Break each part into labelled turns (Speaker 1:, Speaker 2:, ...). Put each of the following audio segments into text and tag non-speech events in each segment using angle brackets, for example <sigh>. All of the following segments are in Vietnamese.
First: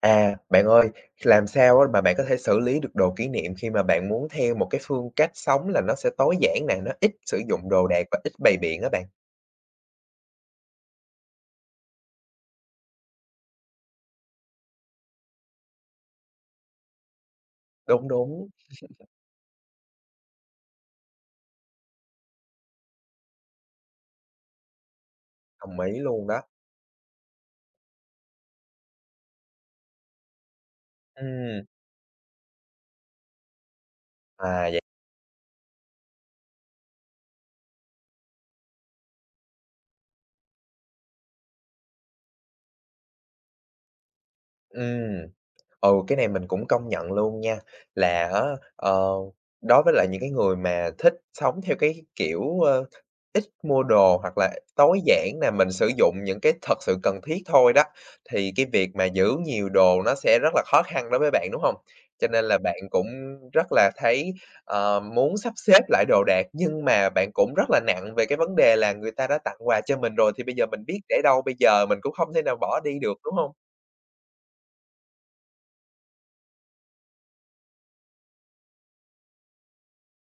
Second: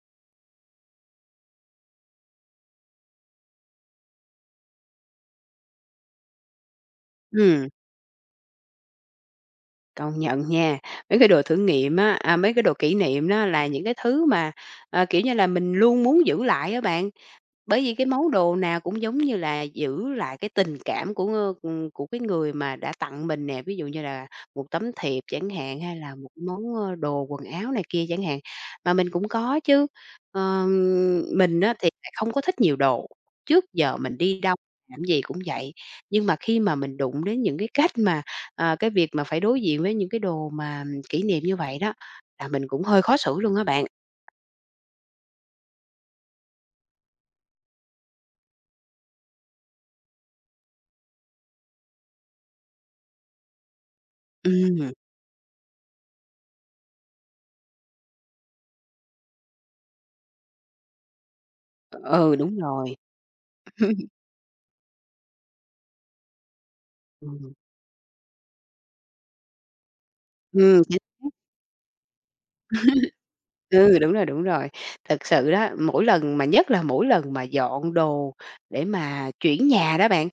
Speaker 1: À, bạn ơi, làm sao á mà bạn có thể xử lý được đồ kỷ niệm khi mà bạn muốn theo một cái phương cách sống là nó sẽ tối giản nè, nó ít sử
Speaker 2: Ừm.
Speaker 1: dụng đồ đạc và ít bày biện á bạn?
Speaker 2: Công nhận nha, mấy cái đồ thử nghiệm á a, mấy cái đồ kỷ niệm đó là những cái thứ mà, ờ, kiểu như là, mình luôn muốn giữ lại á bạn. Bởi vì cái
Speaker 1: Đúng,
Speaker 2: món
Speaker 1: đúng.
Speaker 2: đồ nào cũng
Speaker 1: <chuckles>
Speaker 2: giống như là giữ lại cái tình cảm của, ơ, ừm, của cái người mà đã tặng mình nè, ví dụ như là một tấm thiệp chẳng
Speaker 1: Đồng
Speaker 2: hạn, hay
Speaker 1: ý
Speaker 2: là
Speaker 1: luôn
Speaker 2: một
Speaker 1: đó.
Speaker 2: món, ơ, đồ quần áo này kia chẳng hạn. Mà mình cũng có chứ, ờm, mình
Speaker 1: Ừm.
Speaker 2: á thì lại không có thích nhiều đồ, trước giờ mình đi đâu,
Speaker 1: À, vậy
Speaker 2: làm cái gì cũng vậy. Nhưng mà khi mà mình đụng đến những cái cách mà ờ, cái việc mà phải đối diện với những cái đồ mà kỷ niệm như vậy đó, là mình cũng hơi khó xử luôn á bạn.
Speaker 1: Ừm. Ừ, cái này mình cũng công nhận luôn nha, là á, ờ, đối với lại những cái người mà thích sống theo cái kiểu, ơ, ít mua đồ hoặc là
Speaker 2: Ừm.
Speaker 1: tối giản nè, mình sử dụng những cái thật sự cần thiết thôi đó, thì cái việc mà giữ nhiều đồ nó sẽ rất là khó khăn đối với bạn, đúng hông?
Speaker 2: Ờ,
Speaker 1: Cho
Speaker 2: ừ,
Speaker 1: nên
Speaker 2: đúng
Speaker 1: là bạn
Speaker 2: rồi.
Speaker 1: cũng rất là
Speaker 2: <chuckles>
Speaker 1: thấy, ờ, muốn sắp xếp lại đồ đạc, nhưng mà bạn
Speaker 2: Ừm.
Speaker 1: cũng rất là nặng về cái vấn đề là người ta đã tặng quà cho mình rồi thì bây giờ
Speaker 2: Ừm.
Speaker 1: mình
Speaker 2: Ch
Speaker 1: biết để
Speaker 2: <unintelligible>
Speaker 1: đâu, bây giờ mình cũng không thể nào bỏ đi được, đúng
Speaker 2: <chuckles>
Speaker 1: hông?
Speaker 2: Ừ, đúng rồi, đúng rồi. Thực sự đó, mỗi lần mà nhất là mỗi lần mà dọn đồ để mà chuyển nhà đó bạn,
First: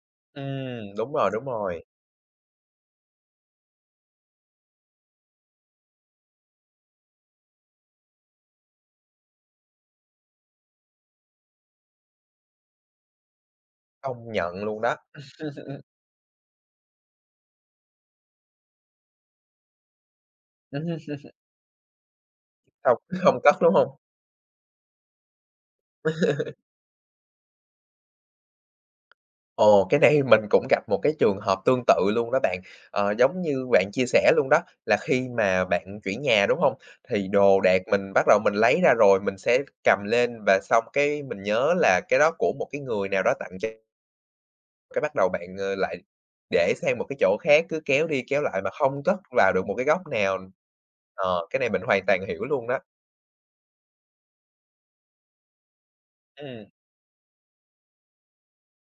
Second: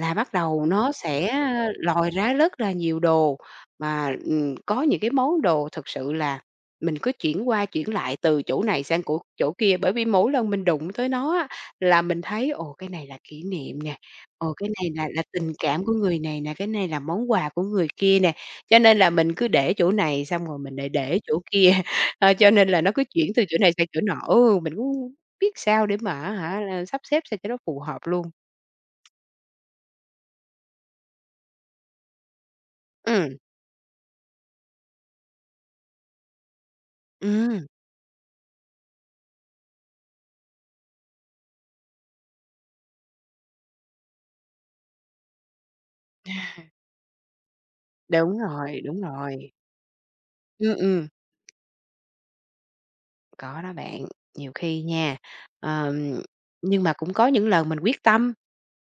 Speaker 2: là bắt đầu nó
Speaker 1: Ừm, đúng rồi,
Speaker 2: sẽ
Speaker 1: đúng rồi.
Speaker 2: lòi ra rất là nhiều đồ, mà, ừm, có những cái món đồ thực sự là mình cứ chuyển qua chuyển lại từ chỗ này sang cỗ chỗ kia. Bởi vì mỗi lần mình đụng tới nó á là mình thấy, ồ, cái này là kỷ niệm nè,
Speaker 1: Công
Speaker 2: ồ,
Speaker 1: nhận
Speaker 2: cái
Speaker 1: luôn
Speaker 2: này
Speaker 1: đó.
Speaker 2: là là tình
Speaker 1: <chuckles>
Speaker 2: cảm của người này nè, cái này là món quà của người kia nè. Cho nên là mình cứ để chỗ này xong rồi mình lại để
Speaker 1: <chuckles>
Speaker 2: chỗ kia, ơ, cho nên là nó
Speaker 1: Không
Speaker 2: cứ chuyển
Speaker 1: không
Speaker 2: từ
Speaker 1: cất,
Speaker 2: chỗ này
Speaker 1: đúng
Speaker 2: sang
Speaker 1: hông?
Speaker 2: chỗ nọ. Ô, mình cũng <unintelligible> biết sao để mà, á
Speaker 1: <chuckles>
Speaker 2: hả, a, sắp xếp sao cho nó phù hợp luôn.
Speaker 1: Ồ, cái này mình cũng gặp một cái trường hợp tương tự luôn đó bạn. Ờ,
Speaker 2: Ừm.
Speaker 1: giống như bạn chia sẻ luôn đó, là khi mà bạn chuyển nhà, đúng hông? Thì đồ
Speaker 2: Ừm.
Speaker 1: đạc mình bắt đầu mình lấy ra rồi, mình sẽ cầm lên và xong cái mình nhớ là cái đó của một cái người nào đó tặng cho Cái bắt đầu bạn, ờ, lại
Speaker 2: <chuckles>
Speaker 1: để sang một cái chỗ khác, cứ kéo đi
Speaker 2: Đúng
Speaker 1: kéo lại mà
Speaker 2: rồi, đúng
Speaker 1: không cất
Speaker 2: rồi.
Speaker 1: vào được một cái góc nào.
Speaker 2: Ừm, ừm.
Speaker 1: Ờ, cái này mình hoàn toàn hiểu luôn đó.
Speaker 2: Có đó bạn, nhiều khi nha, ờm
Speaker 1: Ừm.
Speaker 2: nhưng mà cũng có những lần mình quyết tâm.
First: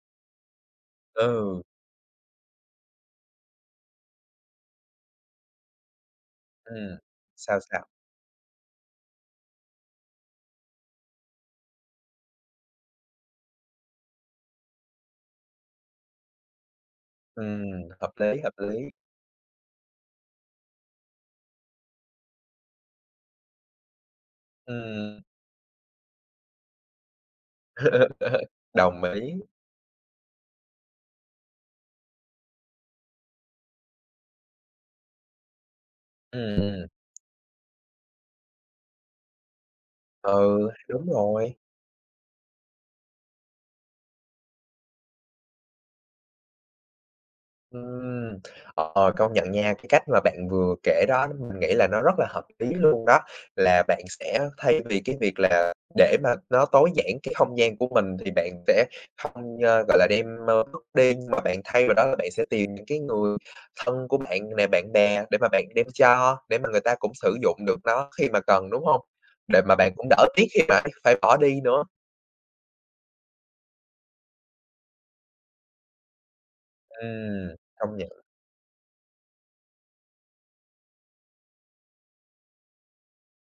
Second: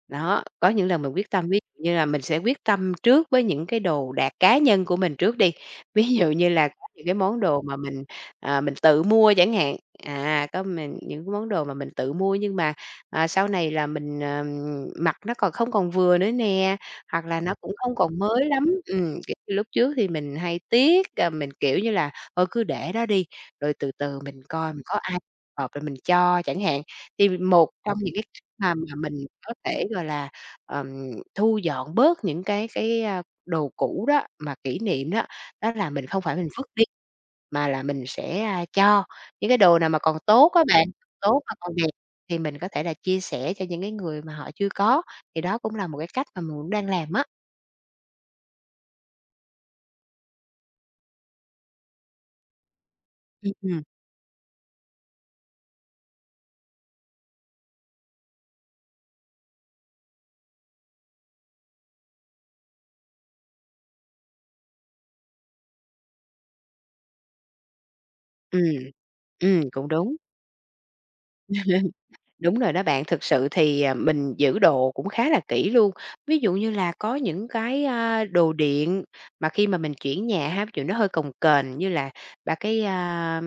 Speaker 2: Đó, có những lần mình quyết tâm, ví
Speaker 1: Ừ.
Speaker 2: dụ như là mình sẽ quyết tâm trước với những cái đồ đạc cá nhân của mình trước đi. Ví dụ như là có
Speaker 1: Ừm.
Speaker 2: những cái món
Speaker 1: Sao,
Speaker 2: đồ mà
Speaker 1: sao?
Speaker 2: mình, à, mình tự mua chẳng hạn. À, có mình những cái món đồ mà mình tự mua nhưng mà, à, sau này là mình, ờ, mặc nó còn không còn vừa nữa nè, hoặc là nó
Speaker 1: Ừm,
Speaker 2: cũng không
Speaker 1: hợp
Speaker 2: còn
Speaker 1: lý,
Speaker 2: mới
Speaker 1: hợp
Speaker 2: lắm.
Speaker 1: lý.
Speaker 2: Ừm, kiểu như, lúc trước thì mình hay tiếc, ờ, mình kiểu như là thôi cứ để đó đi, rồi từ từ mình coi mình có ai
Speaker 1: Ừm.
Speaker 2: hợp rồi mình cho chẳng hạn. Thì một trong những cái cách
Speaker 1: <laughs>
Speaker 2: mà mà
Speaker 1: Đồng
Speaker 2: mình
Speaker 1: ý.
Speaker 2: có thể, gọi là, ờm, thu dọn bớt những cái cái, a, đồ cũ đó, mà kỷ niệm đó, đó là mình không phải mình
Speaker 1: Ừm,
Speaker 2: vứt đi,
Speaker 1: ừm.
Speaker 2: mà là mình sẽ, a, cho. Những cái đồ nào mà còn tốt
Speaker 1: Ừ,
Speaker 2: á bạn,
Speaker 1: đúng
Speaker 2: tốt mà
Speaker 1: rồi.
Speaker 2: còn đẹp thì mình có thể là chia sẻ cho những cái người mà họ chưa có. Thì đó cũng là một cái cách mà mượn đang làm á.
Speaker 1: Ừm. Ờ, công nhận nha, cái cách mà bạn vừa kể đó, mình nghĩ là nó rất là hợp lý luôn đó,
Speaker 2: Ưm, ừm.
Speaker 1: là bạn sẽ thay vì cái việc là để mà nó tối giản cái không gian của mình thì bạn sẽ hông, ơ, gọi là, đem, ơ, vứt đi, nhưng mà bạn thay vào đó là bạn sẽ tìm những cái người thân của bạn nè bạn bè để mà bạn đem cho để mà người ta cũng sử dụng được nó khi mà cần,
Speaker 2: Ừm.
Speaker 1: đúng hông? Để
Speaker 2: Ừm,
Speaker 1: mà
Speaker 2: cũng
Speaker 1: bạn cũng
Speaker 2: đúng.
Speaker 1: đỡ tiếc khi mà phải bỏ đi nữa.
Speaker 2: <chuckles> Đúng rồi đó bạn, thực sự thì, à, mình giữ đồ cũng khá là kỹ luôn. Ví dụ như là có những
Speaker 1: Ừm.
Speaker 2: cái,
Speaker 1: Công nhận.
Speaker 2: a, đồ điện mà khi mà mình chuyển nhà ha, ví dụ như nó hơi cồng kềnh, như là ba cái, a,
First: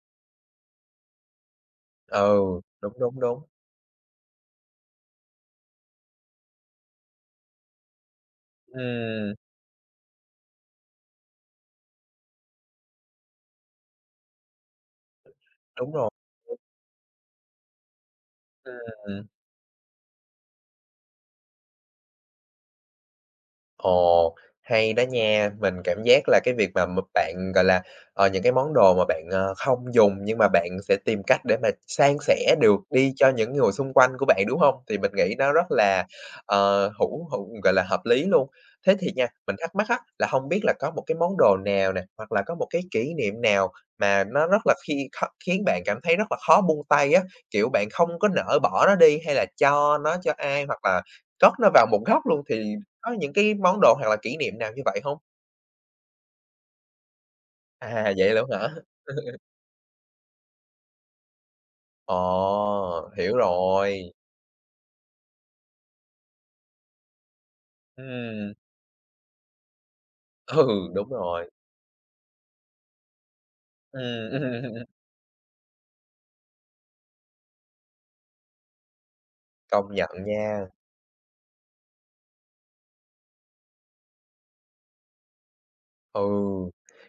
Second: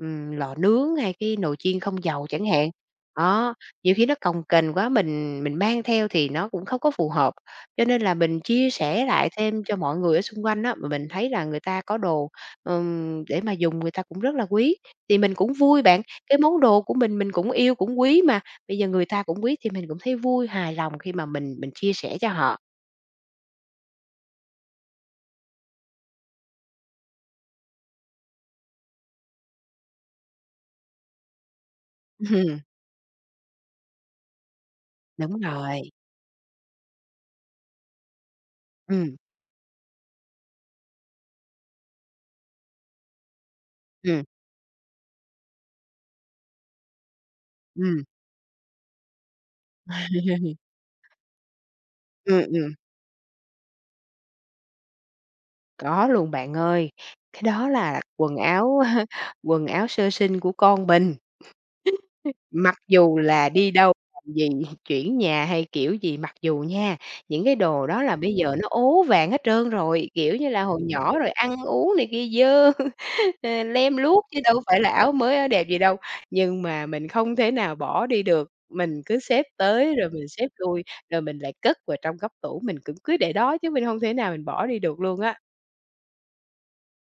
Speaker 2: ừm, lò nướng, hay cái nồi chiên không dầu
Speaker 1: Ừ.
Speaker 2: chẳng hạn.
Speaker 1: Đúng, đúng, đúng.
Speaker 2: Đó. Nhiều khi nó cồng kềnh quá mình mình mang theo thì nó cũng không có phù hợp. Cho nên là mình chia sẻ lại
Speaker 1: Ừm.
Speaker 2: thêm cho mọi người ở xung quanh á, mà mình thấy là người ta có đồ, ừm, để mà dùng, người ta cũng rất là quý, thì mình cũng vui
Speaker 1: Đúng
Speaker 2: bạn,
Speaker 1: rồi.
Speaker 2: cái món đồ của mình, mình cũng yêu cũng quý mà,
Speaker 1: Ừm,
Speaker 2: bây giờ người ta
Speaker 1: ừm.
Speaker 2: cũng quý thì mình cũng thấy vui, hài lòng khi mà mình mình chia sẻ cho họ.
Speaker 1: Ồ. Hay đó nha, mình cảm giác là cái việc mà m bạn, gọi là, ờ, những cái món đồ mà bạn, ơ, không dùng, nhưng mà bạn sẽ tìm cách để mà san sẻ
Speaker 2: <chuckles>
Speaker 1: được đi cho những người xung quanh của bạn, đúng hông? Thì mình nghĩ
Speaker 2: Đúng
Speaker 1: nó rất
Speaker 2: rồi.
Speaker 1: là, ờ, hữu hữu gọi là hợp lý luôn. Thế thì
Speaker 2: Ừm.
Speaker 1: nha, mình thắc mắc á, là hông biết là có một cái món đồ nào nè, hoặc là có một cái kỷ niệm nào mà
Speaker 2: Ừm.
Speaker 1: nó rất là khi kh khiến bạn cảm thấy rất là khó buông tay á, kiểu bạn
Speaker 2: Ừm.
Speaker 1: không có nỡ bỏ nó đi, hay là cho nó cho ai, hoặc là
Speaker 2: <chuckles>
Speaker 1: cất nó vào một góc
Speaker 2: Ừm,
Speaker 1: luôn, thì
Speaker 2: ừm.
Speaker 1: có những cái món đồ, hoặc là kỷ niệm nào như vậy hông?
Speaker 2: Có luôn bạn ơi. Cái đó là
Speaker 1: À, vậy
Speaker 2: quần
Speaker 1: luôn á hả?
Speaker 2: áo <chuckles>
Speaker 1: <chuckles>
Speaker 2: quần áo sơ sinh của con mình. <laughs> Mặc
Speaker 1: Ồ,
Speaker 2: dù
Speaker 1: hiểu
Speaker 2: là đi đâu,
Speaker 1: rồi.
Speaker 2: làm gì, <chuckles> chuyển nhà hay kiểu gì, mặc dù nha, những cái đồ đó là bây
Speaker 1: Ừm.
Speaker 2: giờ nó ố vàng hết trơn rồi, kiểu như là,
Speaker 1: Ừ,
Speaker 2: hồi
Speaker 1: đúng
Speaker 2: nhỏ rồi
Speaker 1: rồi.
Speaker 2: ăn uống này kia dơ, <chuckles> ờ, lem luốc,
Speaker 1: Ừm.
Speaker 2: chứ đâu có phải
Speaker 1: <chuckles>
Speaker 2: là áo mới, áo đẹp gì đâu. Nhưng mà mình không thể nào bỏ đi được, mình cứ xếp
Speaker 1: Công
Speaker 2: tới,
Speaker 1: nhận
Speaker 2: rồi mình xếp
Speaker 1: nha.
Speaker 2: lui, rồi mình lại cất vào trong góc tủ, mình cũng cứ để đó, chứ mình hông thể nào mình bỏ đi được luôn á.
Speaker 1: Ừ.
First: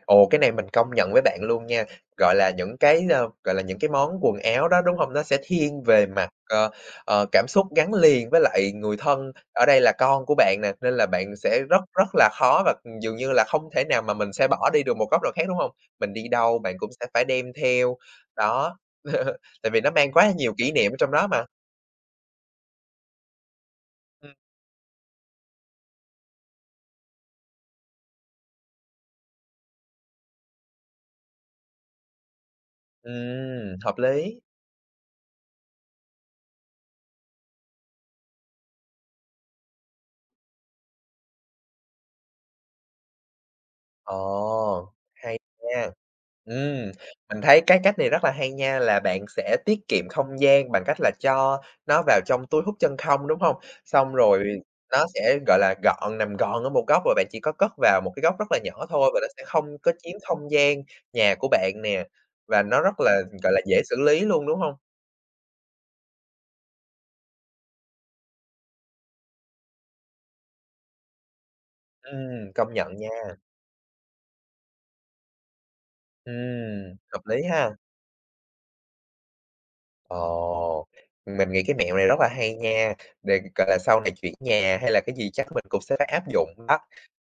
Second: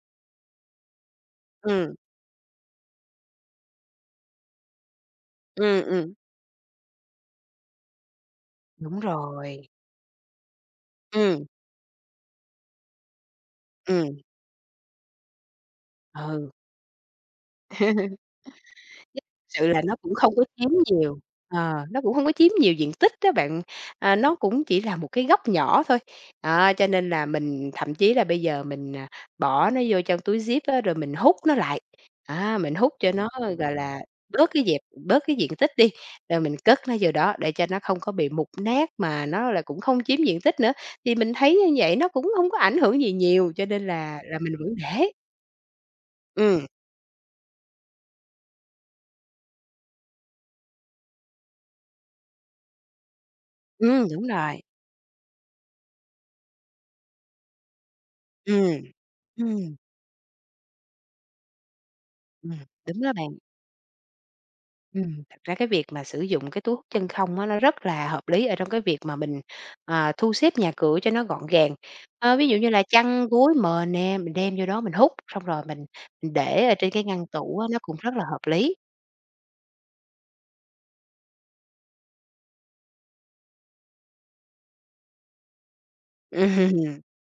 Speaker 1: Ồ, cái này mình công nhận với bạn luôn nha,
Speaker 2: Ừm.
Speaker 1: gọi là, những cái, ơ, gọi là, những cái món quần áo đó, đúng hông? Nó sẽ thiên
Speaker 2: Ừm,
Speaker 1: về
Speaker 2: ừm.
Speaker 1: mặt, ơ, ờ, cảm xúc gắn liền với lại người
Speaker 2: Đúng
Speaker 1: thân. Ở
Speaker 2: rồi.
Speaker 1: đây là con của bạn nè, nên là bạn
Speaker 2: Ừm.
Speaker 1: sẽ rất, rất là khó và dường như là không thể nào mà
Speaker 2: Ừm.
Speaker 1: mình sẽ bỏ đi được một góc nào khác, đúng hông? Mình đi
Speaker 2: Ừ.
Speaker 1: đâu bạn cũng sẽ phải đem theo.
Speaker 2: <chuckles>
Speaker 1: Đó. <chuckles>
Speaker 2: Sự
Speaker 1: Tại vì
Speaker 2: là
Speaker 1: nó
Speaker 2: nó
Speaker 1: mang
Speaker 2: cũng
Speaker 1: quá là
Speaker 2: không có
Speaker 1: nhiều
Speaker 2: chiếm
Speaker 1: kỷ niệm ở trong
Speaker 2: nhiều.
Speaker 1: đó mà.
Speaker 2: Ờ, nó cũng hông có chiếm nhiều diện tích á bạn, à,
Speaker 1: Ừm.
Speaker 2: nó cũng chỉ là một cái góc nhỏ thôi. Đó, cho nên là mình thậm chí là bây giờ mình, à, bỏ nó vô trong túi zip á rồi mình hút nó lại, a, mình hút cho nó, gọi
Speaker 1: Ừm, hợp
Speaker 2: là,
Speaker 1: lý.
Speaker 2: bớt cái dẹp bớt cái diện tích đi, rồi mình cất nó vô đó để cho nó không có bị mục nát mà nó lại cũng không chiếm diện tích nữa. Thì mình thấy như vậy nó cũng hông có ảnh hưởng gì nhiều cho nên là là mình vẫn
Speaker 1: Ồ!
Speaker 2: để.
Speaker 1: Hay nha.
Speaker 2: Ừm.
Speaker 1: Ừm. Mình thấy cái cách này rất là hay nha, là bạn sẽ tiết kiệm không gian bằng cách là cho nó vào trong túi hút chân không, đúng hông?
Speaker 2: Ừm,
Speaker 1: Xong
Speaker 2: đúng
Speaker 1: rồi
Speaker 2: rồi.
Speaker 1: nó sẽ, gọi là, gọn nằm gọn ở một góc và bạn chỉ có cất vào một cái góc rất là
Speaker 2: Ừm.
Speaker 1: nhỏ thôi và nó sẽ
Speaker 2: Ừm.
Speaker 1: không có chiếm không gian nhà của bạn nè
Speaker 2: Ừm.
Speaker 1: và nó rất
Speaker 2: Đúng đó
Speaker 1: là,
Speaker 2: bạn.
Speaker 1: gọi là, dễ xử lý luôn, đúng hông?
Speaker 2: Ừm. Thật ra cái việc mà sử dụng cái túi hút chân không á, nó rất là hợp lý ở trong cái việc mà mình, ờ, thu xếp nhà cửa cho nó gọn gàng. Ơ, ví
Speaker 1: Ừm,
Speaker 2: dụ như
Speaker 1: công
Speaker 2: là
Speaker 1: nhận nha.
Speaker 2: chăn, gối, mền nè, mình đem vô đó mình hút, xong rồi mình mình để ở trên
Speaker 1: Ừm.
Speaker 2: cái
Speaker 1: Hợp
Speaker 2: ngăn
Speaker 1: lý
Speaker 2: tủ á,
Speaker 1: ha.
Speaker 2: nó cũng rất là hợp lý.
Speaker 1: Ồ, mình nghĩ cái mẹo này rất là hay nha, để, gọi là, sau này chuyển nhà hay là cái gì chắc mình cũng sẽ phải áp dụng
Speaker 2: Ừm.
Speaker 1: đó.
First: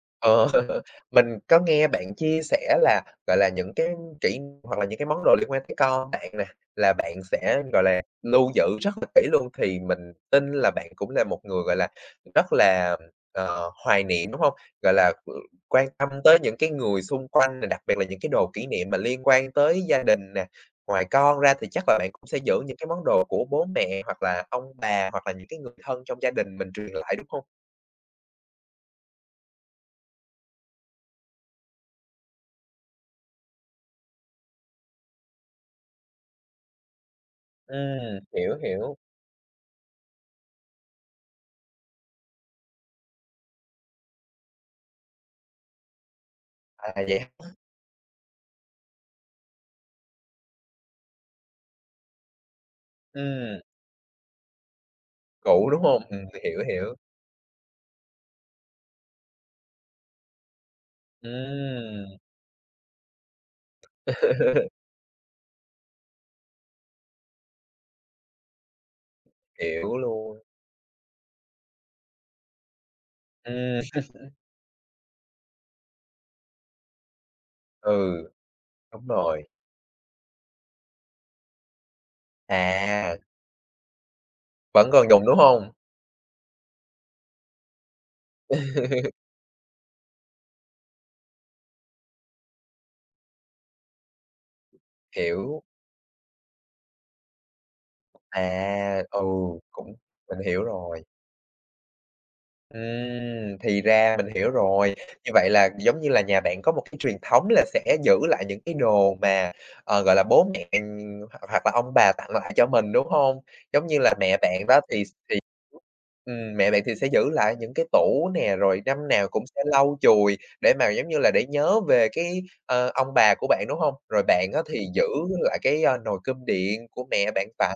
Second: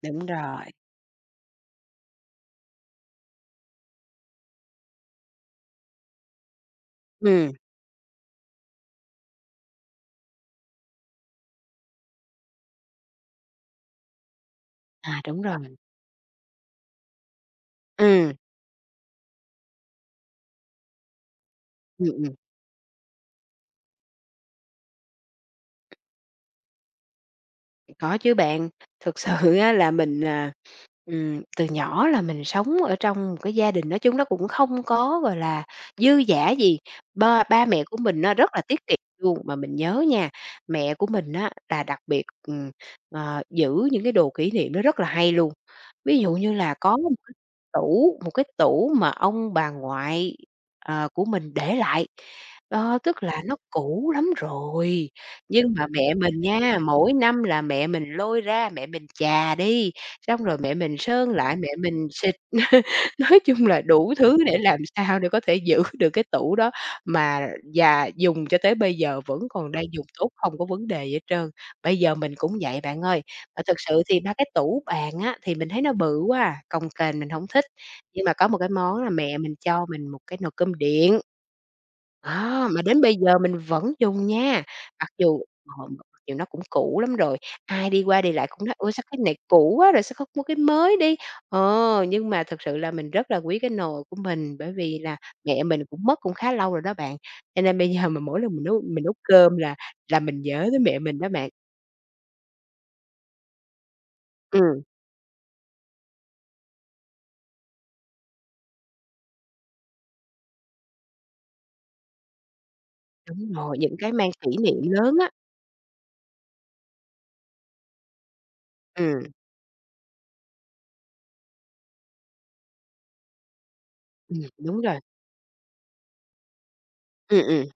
Speaker 2: Đúng
Speaker 1: Ờ.
Speaker 2: rồi.
Speaker 1: Mình có nghe bạn chia sẻ là, gọi là, những cái kỹ hoặc là những cái món đồ liên quan tới con bạn nè là bạn
Speaker 2: Ừm.
Speaker 1: sẽ, gọi là, lưu giữ rất là kỹ luôn, thì mình tin là bạn cũng là một người, gọi là, rất là, ờ, hoài niệm, đúng hông? Gọi là,
Speaker 2: À,
Speaker 1: ờ,
Speaker 2: đúng rồi.
Speaker 1: quan tâm tới những cái người xung quanh, rồi đặc biệt là những cái
Speaker 2: Ừm.
Speaker 1: đồ kỷ niệm mà liên quan tới gia đình nè. Ngoài con ra thì chắc là
Speaker 2: Ừm,
Speaker 1: bạn cũng
Speaker 2: ừm.
Speaker 1: sẽ giữ những cái món đồ của bố mẹ, hoặc là ông bà, hoặc là những cái người thân trong gia đình mình truyền lại, đúng hông?
Speaker 2: Có chứ bạn, thực sự á là mình, à, ừm, từ nhỏ là mình sống ở trong một cái gia đình nói chung nó cũng không có, gọi là, dư dả gì, ba ba mẹ của
Speaker 1: Ừm,
Speaker 2: mình á rất
Speaker 1: hiểu,
Speaker 2: là tiết
Speaker 1: hiểu.
Speaker 2: kiệm luôn. Mà mình nhớ nha, mẹ của mình á là đặc biệt, ừm, ờ, giữ những cái đồ kỷ niệm nó rất là hay luôn, ví dụ như là
Speaker 1: À,
Speaker 2: có một
Speaker 1: vậy
Speaker 2: cái
Speaker 1: hả?
Speaker 2: tủ, một cái tủ mà ông bà ngoại, ờ, của mình để lại. Đó, tức là nó
Speaker 1: Ừm.
Speaker 2: cũ lắm rồi,
Speaker 1: Cũ,
Speaker 2: nhưng
Speaker 1: đúng
Speaker 2: mà
Speaker 1: hông?
Speaker 2: mẹ
Speaker 1: Ừm,
Speaker 2: mình
Speaker 1: hiểu,
Speaker 2: nha,
Speaker 1: hiểu.
Speaker 2: mỗi năm là mẹ mình lôi ra, mẹ mình chà đi, xong rồi mẹ mình sơn lại, mẹ mình
Speaker 1: Ừm.
Speaker 2: xịt, <laughs> nói chung là đủ thứ để
Speaker 1: <laughs>
Speaker 2: làm sao để có thể giữ được cái tủ đó mà già dùng cho tới bây giờ vẫn còn đang
Speaker 1: Hiểu
Speaker 2: dùng tốt,
Speaker 1: luôn.
Speaker 2: hông có vấn đề gì hết trơn. Bây giờ mình cũng vậy bạn ơi, ờ, thực
Speaker 1: Ừm.
Speaker 2: sự thì ba
Speaker 1: <laughs>
Speaker 2: cái tủ bàn á thì mình thấy nó bự quá à, cồng kềnh mình hổng thích. Nhưng
Speaker 1: Ừ.
Speaker 2: mà có một cái món
Speaker 1: Đúng
Speaker 2: là mẹ
Speaker 1: rồi.
Speaker 2: mình cho mình một cái nồi cơm điện, đó, mà đến bây
Speaker 1: À.
Speaker 2: giờ mình vẫn dùng nha,
Speaker 1: Vẫn còn
Speaker 2: mặc
Speaker 1: dùng đúng
Speaker 2: dù
Speaker 1: hông?
Speaker 2: ờ, mặc dù nó cũng cũ lắm rồi. Ai đi qua, đi lại cũng nói: "Ôi, sao
Speaker 1: <laughs>
Speaker 2: cái này cũ quá rồi, sao không mua cái mới đi?" Ờ, nhưng mà thực sự là mình rất là quý cái nồi của mình, bởi vì là
Speaker 1: Hiểu.
Speaker 2: mẹ mình cũng mất cũng khá lâu rồi đó bạn, cho nên bây giờ mà mỗi lần mình nấu
Speaker 1: À,
Speaker 2: mình nấu
Speaker 1: ừ,
Speaker 2: cơm là
Speaker 1: cũng
Speaker 2: là
Speaker 1: mình
Speaker 2: mình
Speaker 1: hiểu
Speaker 2: nhớ tới mẹ
Speaker 1: rồi.
Speaker 2: mình đó bạn.
Speaker 1: Ừm, thì ra, mình hiểu
Speaker 2: Ừm.
Speaker 1: rồi, như vậy là, giống như là, nhà bạn có một cái truyền thống là sẽ giữ lại những cái đồ mà, ờ, gọi là, bố mẹ, ừm, hoặc hoặc là ông bà tặng lại cho mình, đúng hông?
Speaker 2: Đúng rồi,
Speaker 1: Giống
Speaker 2: những
Speaker 1: như
Speaker 2: cái
Speaker 1: là
Speaker 2: mang
Speaker 1: mẹ
Speaker 2: kỷ
Speaker 1: bạn đó,
Speaker 2: niệm
Speaker 1: thì s
Speaker 2: lớn á.
Speaker 1: thì ừm, mẹ bạn thì sẽ giữ lại những cái tủ nè, rồi năm nào
Speaker 2: Ừm.
Speaker 1: cũng sẽ lau chùi, để mà, giống như là, để nhớ về cái, ờ, ông bà của bạn, đúng hông? Rồi
Speaker 2: Ừm,
Speaker 1: bạn á
Speaker 2: đúng
Speaker 1: thì
Speaker 2: rồi.
Speaker 1: giữ lại cái, a, nồi cơm điện của mẹ
Speaker 2: Ừm,
Speaker 1: bạn
Speaker 2: ừm.
Speaker 1: tặng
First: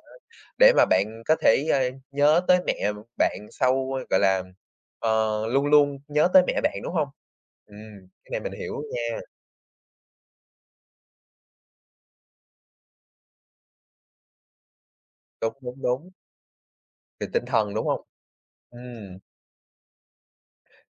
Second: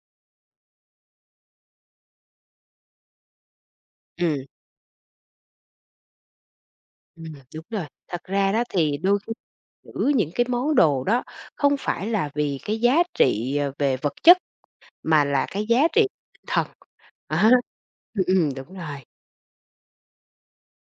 Speaker 1: để mà bạn có thể, ờ, nhớ tới mẹ bạn, sau, gọi là,
Speaker 2: Ừm.
Speaker 1: ờ, luôn luôn nhớ tới mẹ bạn, đúng hông?
Speaker 2: Ừm, đúng
Speaker 1: Ừm,
Speaker 2: rồi, thật
Speaker 1: cái này
Speaker 2: ra
Speaker 1: mình
Speaker 2: đó,
Speaker 1: hiểu
Speaker 2: thì đôi
Speaker 1: nha.
Speaker 2: khi giữ những cái món đồ đó không phải là vì cái giá trị, ờ, về vật chất, mà là
Speaker 1: Đúng,
Speaker 2: cái giá
Speaker 1: đúng,
Speaker 2: trị
Speaker 1: đúng.
Speaker 2: tinh thần,
Speaker 1: Về
Speaker 2: đó,
Speaker 1: tinh thần, đúng hông?
Speaker 2: ừm, ừm, đúng rồi.
Speaker 1: Ừm.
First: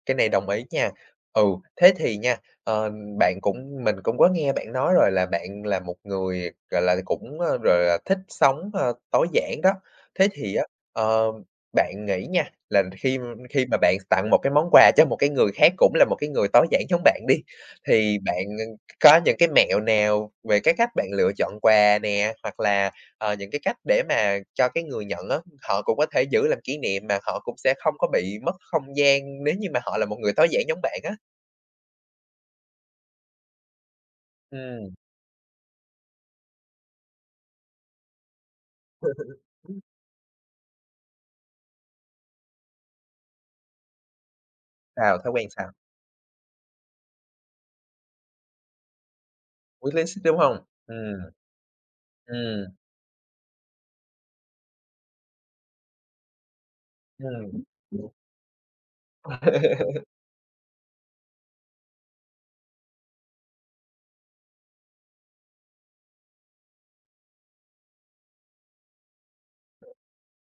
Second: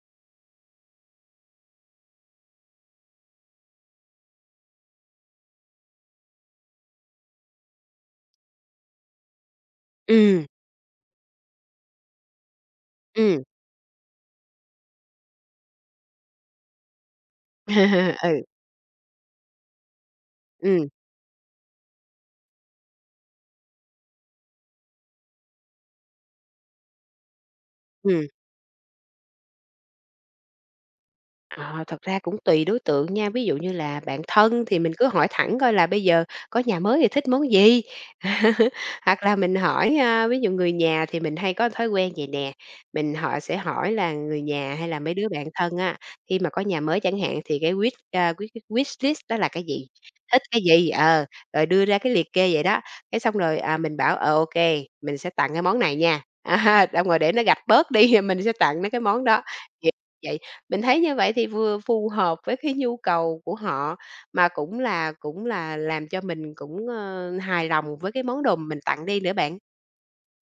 Speaker 1: Cái này đồng ý nha, ừ, thế thì nha, ờ, bạn cũng mình cũng có nghe bạn nói rồi, là bạn là một người, gọi là, cũng, ờ, gọi là, thích sống, a, tối giản đó. Thế
Speaker 2: Ừm.
Speaker 1: thì á, ờ, bạn nghĩ nha, là khi
Speaker 2: Ừm.
Speaker 1: khi mà bạn tặng một cái món quà cho một cái người khác, cũng là một cái người tối giản giống bạn đi, thì
Speaker 2: <laughs>
Speaker 1: bạn,
Speaker 2: Ừ.
Speaker 1: ừm, có những cái mẹo nào về cái cách
Speaker 2: Ừm.
Speaker 1: bạn lựa chọn quà nè? Hoặc là, ờ, những cái cách để mà cho cái người nhận á, họ cũng có thể giữ làm kỷ niệm mà họ cũng sẽ không có
Speaker 2: Ừm.
Speaker 1: bị mất không gian, nếu như mà họ là một người tối giản giống bạn á?
Speaker 2: Ờ, thật ra cũng tùy đối tượng nha. Ví dụ như là bạn thân thì mình
Speaker 1: Ừm.
Speaker 2: cứ hỏi thẳng, coi là bây giờ có nhà mới thì thích món gì. <laughs> Hoặc là mình
Speaker 1: <laughs>
Speaker 2: hỏi, ơ, ví dụ người nhà thì mình hay có thói quen vậy nè, mình họ sẽ hỏi là người nhà hay là mấy
Speaker 1: Sao?
Speaker 2: đứa
Speaker 1: Thói
Speaker 2: bạn
Speaker 1: quen sao?
Speaker 2: thân á, khi mà có nhà mới chẳng hạn thì cái wish, a, wish wish wishlist đó là cái gì,
Speaker 1: Wishlist ấy, đúng
Speaker 2: thích
Speaker 1: hông?
Speaker 2: cái gì,
Speaker 1: Ừm.
Speaker 2: ờ, rồi đưa ra cái liệt kê vậy
Speaker 1: Ừm.
Speaker 2: đó. Cái xong rồi, à, mình bảo, ờ, ô kê, mình sẽ tặng cái món này nha. À ha, xong rồi để nó gạch
Speaker 1: Ừm.
Speaker 2: bớt đi thì mình sẽ tặng mấy cái món đó <unintelligible>
Speaker 1: <laughs>
Speaker 2: vậy. Mình thấy như vậy thì vừa phù hợp với cái nhu cầu của họ, mà cũng là cũng là làm cho mình cũng, ơ, hài lòng với cái món đồ mà mình tặng đi nữa bạn.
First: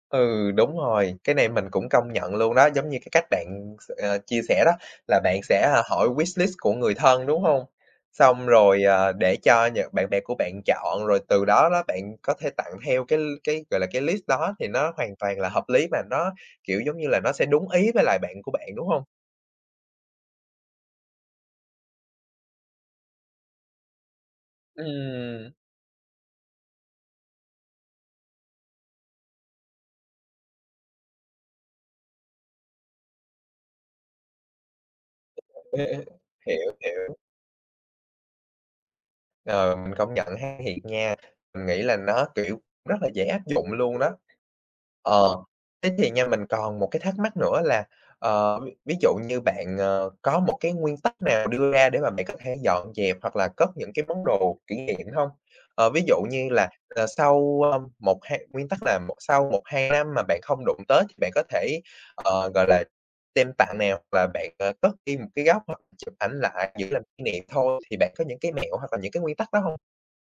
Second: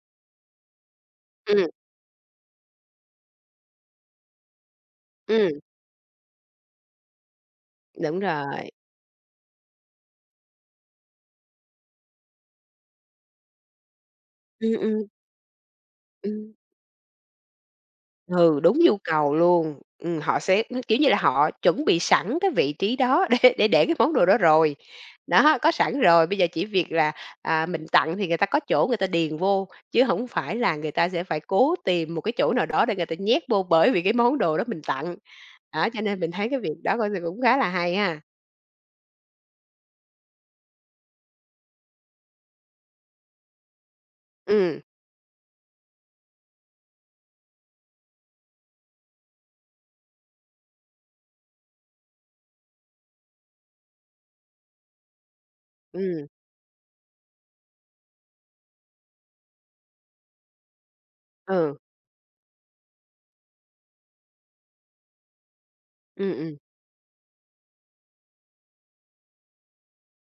Speaker 1: Ừ, đúng rồi, cái này mình
Speaker 2: Ừm.
Speaker 1: cũng công nhận luôn đó, giống như cái cách bạn, ừm, s ờ, chia sẻ, đó là bạn
Speaker 2: Ừm.
Speaker 1: sẽ, à, hỏi wishlist của người thân, đúng hông?
Speaker 2: Đúng
Speaker 1: Xong
Speaker 2: rồi.
Speaker 1: rồi, ờ, để cho nhợ bạn bè của bạn chọn, rồi từ đó đó bạn có thể tặng theo cái l cái, gọi là, cái list đó, thì
Speaker 2: Ừm,
Speaker 1: nó
Speaker 2: ừm.
Speaker 1: hoàn toàn là hợp lý mà, nó,
Speaker 2: Ừm.
Speaker 1: kiểu, giống như là, nó sẽ đúng ý với lại bạn của
Speaker 2: Ừ,
Speaker 1: bạn,
Speaker 2: đúng
Speaker 1: đúng
Speaker 2: nhu
Speaker 1: hông?
Speaker 2: cầu luôn, ừm, họ sẽ, ưm, kiểu như là, họ chuẩn bị sẵn cái vị trí đó để để để cái món đồ đó rồi.
Speaker 1: Ừm.
Speaker 2: Đó, có sẵn rồi, bây giờ chỉ việc là, à, mình tặng thì người ta có chỗ người ta điền vô, chứ hổng phải là người ta sẽ phải cố tìm một cái chỗ nào đó để người ta nhét vô, bởi vì cái món đồ đó mình tặng.
Speaker 1: <unintelligible> Ê,
Speaker 2: Đó, cho
Speaker 1: ê,
Speaker 2: nên mình thấy cái
Speaker 1: hiểu,
Speaker 2: việc đó coi
Speaker 1: hiểu.
Speaker 2: thì cũng khá là hay ha.
Speaker 1: Ờ, mình công nhận ha. Thiệt nha, mình nghĩ là nó, kiểu, rất là dễ áp dụng luôn đó.
Speaker 2: Ừm.
Speaker 1: Ờ, thế thì nha, mình còn một cái thắc mắc nữa là, ờ, v ví dụ như bạn, ờ, có một cái nguyên tắc nào đưa ra để mà bạn có thể dọn dẹp hoặc là cất những cái món đồ kỷ niệm hông? Ờ, ví dụ
Speaker 2: Ừm.
Speaker 1: như là, à, sau, ơ, 1, hai nguyên tắc là mộ sau 1-2 năm mà bạn không đụng tới thì bạn có
Speaker 2: Ừ.
Speaker 1: thể, ờ, gọi là, đem tặng nè, hoặc là bạn, ờ, cất đi một cái góc, hoặc chụp
Speaker 2: Ừm,
Speaker 1: ảnh
Speaker 2: ừm.
Speaker 1: lại giữ làm kỷ niệm thôi, thì bạn có những cái mẹo hoặc là những cái nguyên tắc đó hông?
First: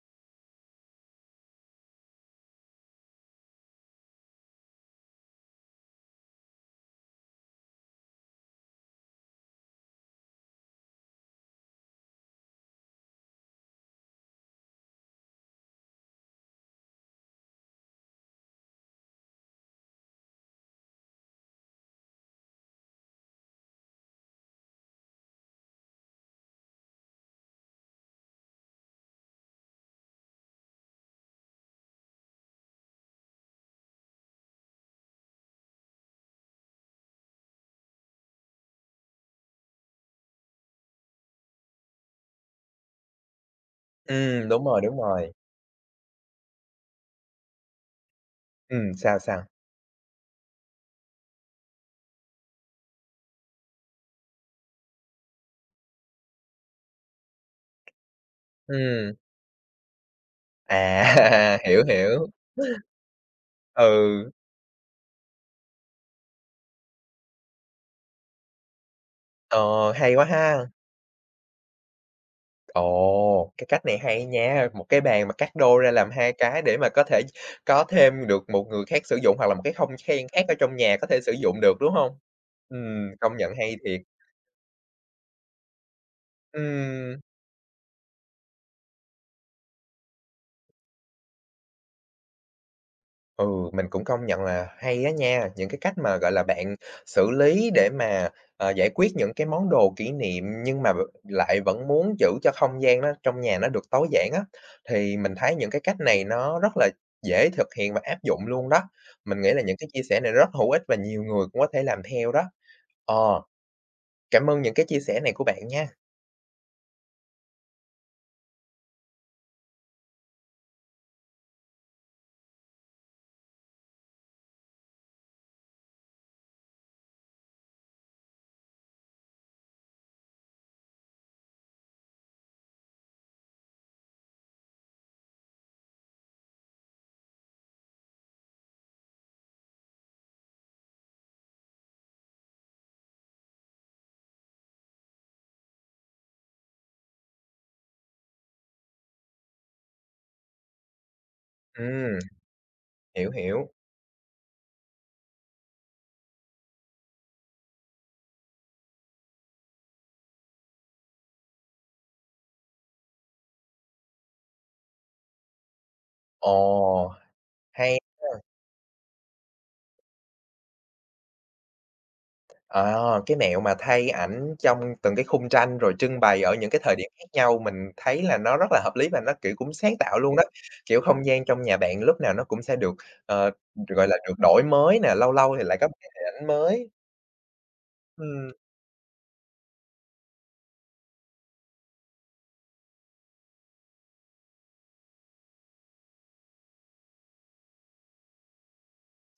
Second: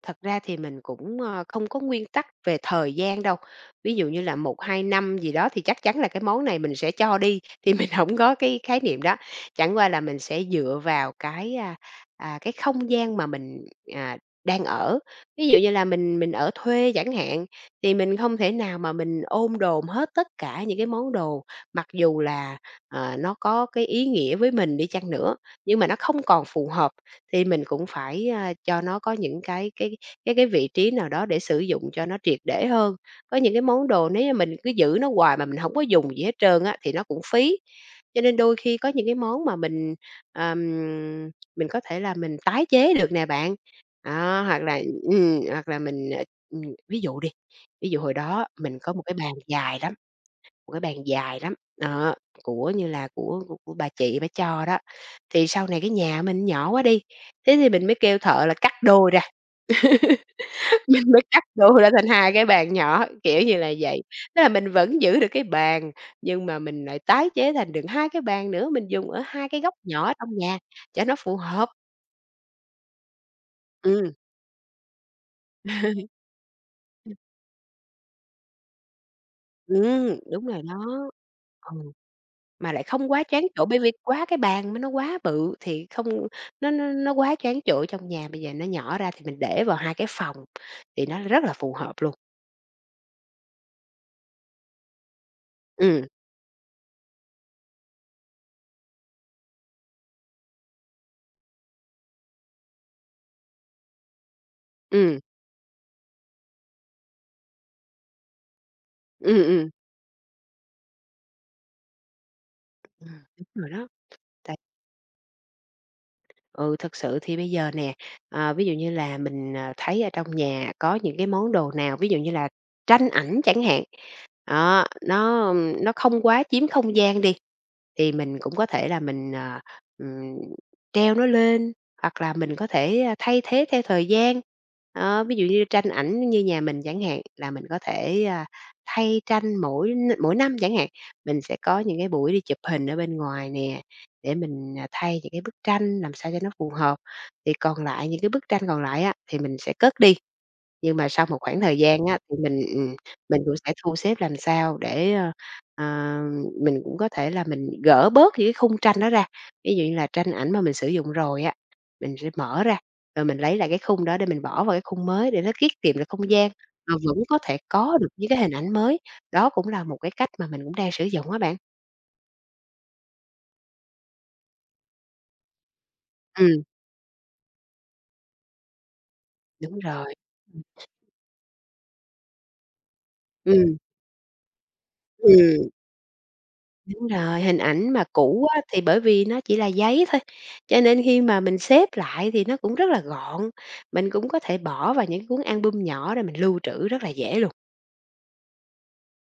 Speaker 2: Thật ra thì mình cũng, ờ, không có nguyên tắc về thời gian đâu. Ví dụ như là 1-2 năm gì đó thì chắc chắn là cái món này mình sẽ cho đi, thì mình hổng có cái khái niệm đó, chẳng qua là mình sẽ dựa vào cái, à, à, cái không gian mà mình, à, đang ở. Ví dụ như là mình mình ở thuê chẳng hạn, thì mình không thể nào mà mình ôm đồm hết tất cả những cái món đồ, mặc dù là, ờ, nó có cái ý nghĩa với mình đi chăng nữa, nhưng mà nó không còn phù hợp thì mình cũng phải, à, cho nó có những cái cái cái cái vị trí nào đó để sử dụng cho nó triệt để hơn. Có những cái món đồ nếu như mình cứ giữ nó hoài mà mình hổng có dùng gì hết trơn á, thì nó cũng phí. Cho nên đôi khi có những cái món mà mình, ờm, mình có thể là mình tái chế được nè bạn, đó,
Speaker 1: Ừm,
Speaker 2: hoặc
Speaker 1: đúng rồi,
Speaker 2: là
Speaker 1: đúng rồi.
Speaker 2: ừm, hoặc là, mình, à, ừm, ví dụ đi. Ví dụ hồi đó mình
Speaker 1: Ừm,
Speaker 2: có 1 cái
Speaker 1: sao,
Speaker 2: bàn
Speaker 1: sao?
Speaker 2: dài lắm, 1 cái bàn dài lắm, đó, của như là của của bà chị bả cho đó. Thì sau này cái nhà mình nhỏ quá đi, thế thì mình mới kêu thợ là cắt đôi
Speaker 1: Ừm.
Speaker 2: ra, <laughs> mình mới cắt
Speaker 1: À,
Speaker 2: đôi
Speaker 1: hiểu,
Speaker 2: ra thành
Speaker 1: hiểu.
Speaker 2: 2 cái bàn nhỏ, kiểu như là vậy.
Speaker 1: Ừ.
Speaker 2: Thế là mình vẫn giữ được cái bàn, nhưng mà mình lại tái chế thành được 2 cái bàn nữa, mình dùng ở 2 cái góc
Speaker 1: Ờ,
Speaker 2: nhỏ
Speaker 1: hay quá
Speaker 2: trong nhà
Speaker 1: ha!
Speaker 2: cho nó phù hợp.
Speaker 1: Ồ! Cái cách này
Speaker 2: Ừm.
Speaker 1: hay nha, 1 cái bàn mà cắt đôi ra làm 2
Speaker 2: <chuckles>
Speaker 1: cái để mà có
Speaker 2: <unintelligible>
Speaker 1: thể có thêm được một người khác sử dụng hoặc là một cái không khan
Speaker 2: Ừm,
Speaker 1: khác
Speaker 2: đúng
Speaker 1: ở
Speaker 2: rồi
Speaker 1: trong nhà có
Speaker 2: đó.
Speaker 1: thể sử dụng được,
Speaker 2: Ừ,
Speaker 1: đúng hông?
Speaker 2: mà lại không
Speaker 1: Ừm,
Speaker 2: quá
Speaker 1: công
Speaker 2: choán
Speaker 1: nhận
Speaker 2: chỗ
Speaker 1: hay
Speaker 2: bởi vì
Speaker 1: thiệt!
Speaker 2: quá cái bàn mà nó quá bự thì không nó nó nó
Speaker 1: Ừm.
Speaker 2: quá choán chỗ trong nhà, bây giờ nó nhỏ ra thì mình để vào 2 cái phòng thì nó rất là phù hợp luôn.
Speaker 1: Ừ, mình cũng công nhận là hay á nha, những cái cách
Speaker 2: Ừm.
Speaker 1: mà, gọi là, bạn xử lý để mà, ờ, giải quyết những cái món đồ kỷ niệm nhưng mà v lại vẫn muốn giữ cho không gian nó trong nhà nó được tối giản á, thì
Speaker 2: Ừm.
Speaker 1: mình thấy những cái cách này nó rất là dễ thực hiện và áp dụng luôn đó. Mình
Speaker 2: Ừm,
Speaker 1: nghĩ là
Speaker 2: ừm.
Speaker 1: những cái chia sẻ này rất hữu ích và nhiều người cũng có thể làm theo đó.
Speaker 2: Ừm,
Speaker 1: Ờ,
Speaker 2: đúng rồi đó,
Speaker 1: cảm
Speaker 2: tại
Speaker 1: ơn những cái chia sẻ này của bạn nha!
Speaker 2: Ừ, thực sự thì bây giờ nè, ờ, ví dụ như là mình, ờ, thấy ở trong nhà có những cái món đồ nào, ví dụ như là tranh ảnh chẳng hạn, đó, nó, ưm, nó không quá chiếm không gian đi, thì mình cũng có thể là mình, à, ừm, treo nó lên, hoặc là mình có thể thay thế theo thời gian. Đó, ví dụ như tranh ảnh như nhà mình chẳng hạn là mình có thể, a, thay tranh mỗi n mỗi năm chẳng hạn. Mình sẽ có những cái buổi đi chụp hình ở bên ngoài nè, để mình, à, thay những cái bức tranh làm sao cho nó phù hợp. Thì còn lại những cái bức tranh còn lại á, thì mình sẽ cất đi. Nhưng mà sau một khoảng thời gian
Speaker 1: Ừm.
Speaker 2: á thì mình ừm,
Speaker 1: Hiểu,
Speaker 2: mình cũng
Speaker 1: hiểu.
Speaker 2: sẽ thu xếp làm sao để, ơ, ờ mình cũng có thể là mình gỡ bớt những cái khung tranh đó ra. Ví dụ như là tranh ảnh mà mình sử dụng rồi á, mình sẽ mở ra, ờ, mình lấy lại cái khung đó để mình bỏ vào cái khung mới để nó tiết kiệm được không gian, mà
Speaker 1: Ồ,
Speaker 2: vẫn có thể
Speaker 1: hay
Speaker 2: có được những
Speaker 1: ha.
Speaker 2: cái hình ảnh mới. Đó cũng là một cái cách mà mình cũng đang sử dụng á bạn.
Speaker 1: Ờ, cái mẹo mà thay ảnh trong từng cái khung tranh rồi trưng bày ở
Speaker 2: Ừm.
Speaker 1: những cái thời điểm khác nhau, mình thấy là nó rất là hợp lý và nó, kiểu, cũng
Speaker 2: Đúng
Speaker 1: sáng
Speaker 2: rồi.
Speaker 1: tạo luôn đó.
Speaker 2: Ừm.
Speaker 1: Kiểu, không gian trong nhà bạn lúc nào nó cũng sẽ được, ờ,
Speaker 2: Ừm.
Speaker 1: gọi là, được đổi mới nè, lâu lâu thì
Speaker 2: Ừm.
Speaker 1: lại có một cái hình ảnh mới.
Speaker 2: Đúng rồi, hình ảnh mà cũ
Speaker 1: Ừm.
Speaker 2: á thì bởi vì nó chỉ là giấy thôi, cho nên khi mà mình xếp lại thì nó cũng rất là gọn, mình cũng có thể bỏ vào những cuốn album nhỏ để mình lưu trữ rất là dễ luôn.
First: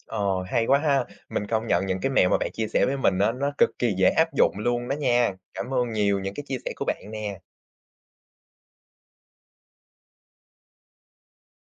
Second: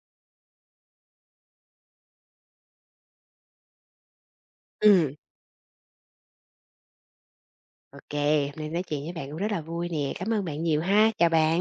Speaker 1: Ồ, hay quá ha! Mình công nhận những cái mẹo mà bạn chia sẻ với mình á, nó cực kỳ dễ áp dụng luôn đó
Speaker 2: Ừm.
Speaker 1: nha. Cảm ơn nhiều những cái chia sẻ của bạn nè.
Speaker 2: Ô kê, hôm nay nói chuyện với bạn cũng rất là vui nè. Cám ơn bạn nhiều ha, chào bạn.